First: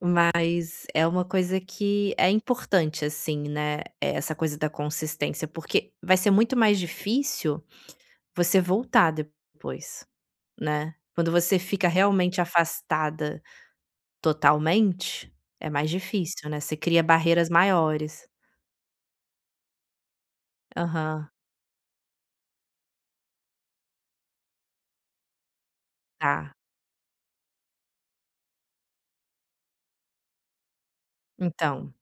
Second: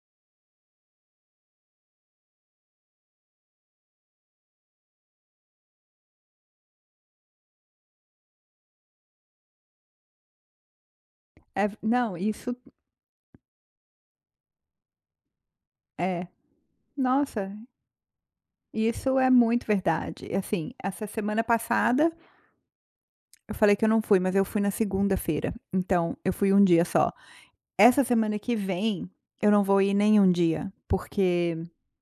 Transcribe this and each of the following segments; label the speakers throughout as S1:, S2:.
S1: Mas é uma coisa que é importante assim, né, essa coisa da consistência, porque vai ser muito mais difícil você voltar depois, né, quando você
S2: É ve
S1: fica
S2: não,
S1: realmente
S2: isso.
S1: afastada totalmente é mais
S2: É,
S1: difícil, né, você cria barreiras
S2: nossa.
S1: maiores.
S2: E isso é muito verdade assim, essa
S1: Aham.
S2: semana passada eu falei que eu não fui mas eu fui na segunda-feira, então eu fui
S1: Está.
S2: 1 dia só, Essa semana que vem eu não vou ir nenhum dia, porque
S1: Então.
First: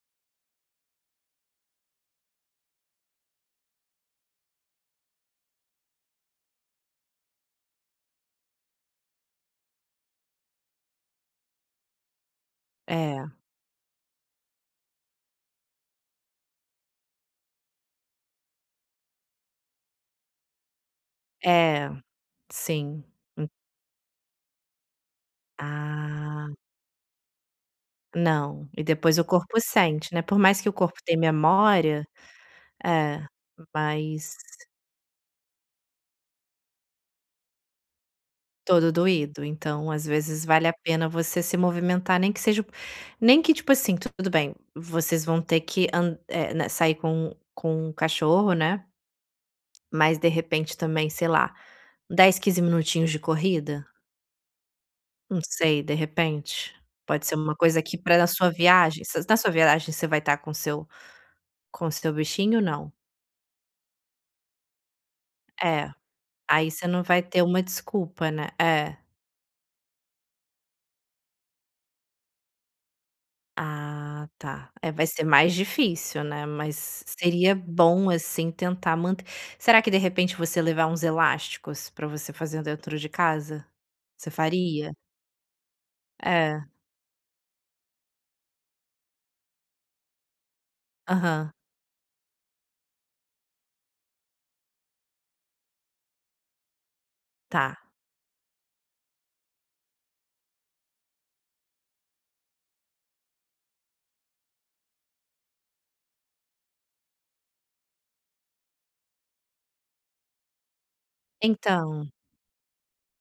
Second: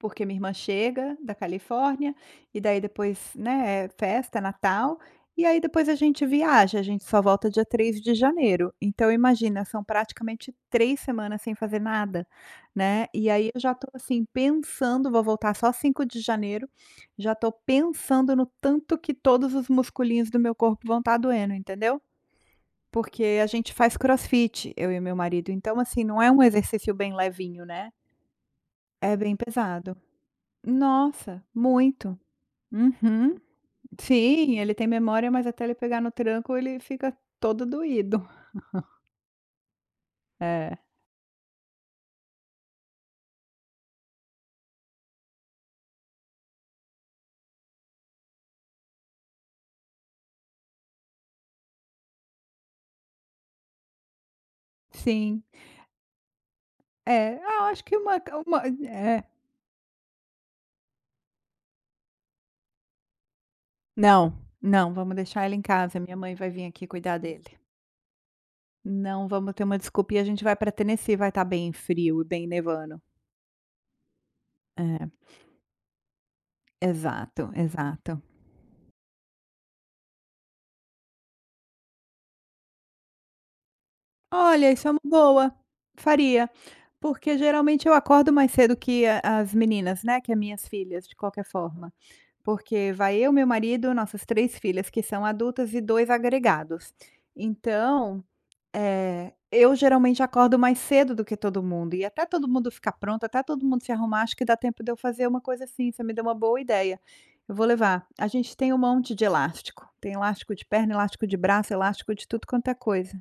S2: porque minha irmã chega da Califórnia e daí depois, né, é festa é Natal, e aí depois a gente viaja a gente só volta dia 3 de janeiro, então imagina são praticamente 3 semanas sem fazer nada, né, e
S1: É.
S2: aí eu já tô assim pensando, vou voltar só 5 de janeiro, já estou pensando no tanto que todos os musculinhos do meu corpo vão estar doendo
S1: É,
S2: entendeu.
S1: sim.
S2: Porque
S1: Hum
S2: a gente faz Crossfit eu e o meu marido então assim não é um
S1: Ah.
S2: exercício bem levinho, né.
S1: Não, e
S2: É
S1: depois o
S2: bem
S1: corpo
S2: pesado.
S1: sente, né, por mais que o corpo tem
S2: Nossa
S1: memória,
S2: muito.
S1: é
S2: Uhum.
S1: mas
S2: Sim ele tem memória mas até ele pegar no tranco ele fica todo doído.
S1: Todo doído, então às vezes vale a
S2: É.
S1: pena você se movimentar nem que seja, nem que tipo assim tudo bem, vocês vão ter an é, né sair com com cachorro, né. Mas de repente também sei lá, 10 15 minutinhos de corrida? Não
S2: Sim.
S1: sei de repente, pode ser
S2: É,
S1: uma
S2: ah,
S1: coisa
S2: acho que
S1: que para
S2: uma
S1: a sua
S2: uma,
S1: viagem,
S2: é.
S1: vocês na sua viagem você vai estar com seu com seu bichinho ou não?
S2: Não, não vamos deixar ela em
S1: É,
S2: casa, a minha mãe vai vim
S1: aí
S2: aqui
S1: você não
S2: cuidar
S1: vai ter
S2: dele.
S1: uma desculpa, né. É.
S2: Não vamos ter uma desculpinha a gente vai para Tennessee, vai estar bem frio e bem nevando.
S1: Ah, tá, é vai
S2: É.
S1: ser mais difícil, né, mas
S2: Exato,
S1: seria bom,
S2: exato.
S1: assim, tentar manter Será que de repente você levar uns elásticos para você fazer dentro de casa? Você
S2: Olha isso é
S1: faria?
S2: uma boa, faria.
S1: É.
S2: Porque geralmente eu acordo mais cedo que a as meninas, né, que é minhas filhas de qualquer
S1: Aham.
S2: forma. Porque vai eu, meu marido, nossas 3 filhas que são adultas e 2 agregados.
S1: Está.
S2: Então, eh, eu geralmente acordo mais cedo do que todo mundo e até todo mundo ficar pronto, até todo mundo se arrumar acho que dá tempo de eu fazer uma coisa assim, você me deu uma boa ideia. Eu vou levar, a gente tem um monte de elástico, tem elástico de perna, elástico de braço,
S1: Então.
S2: elástico de tudo quanto é coisa.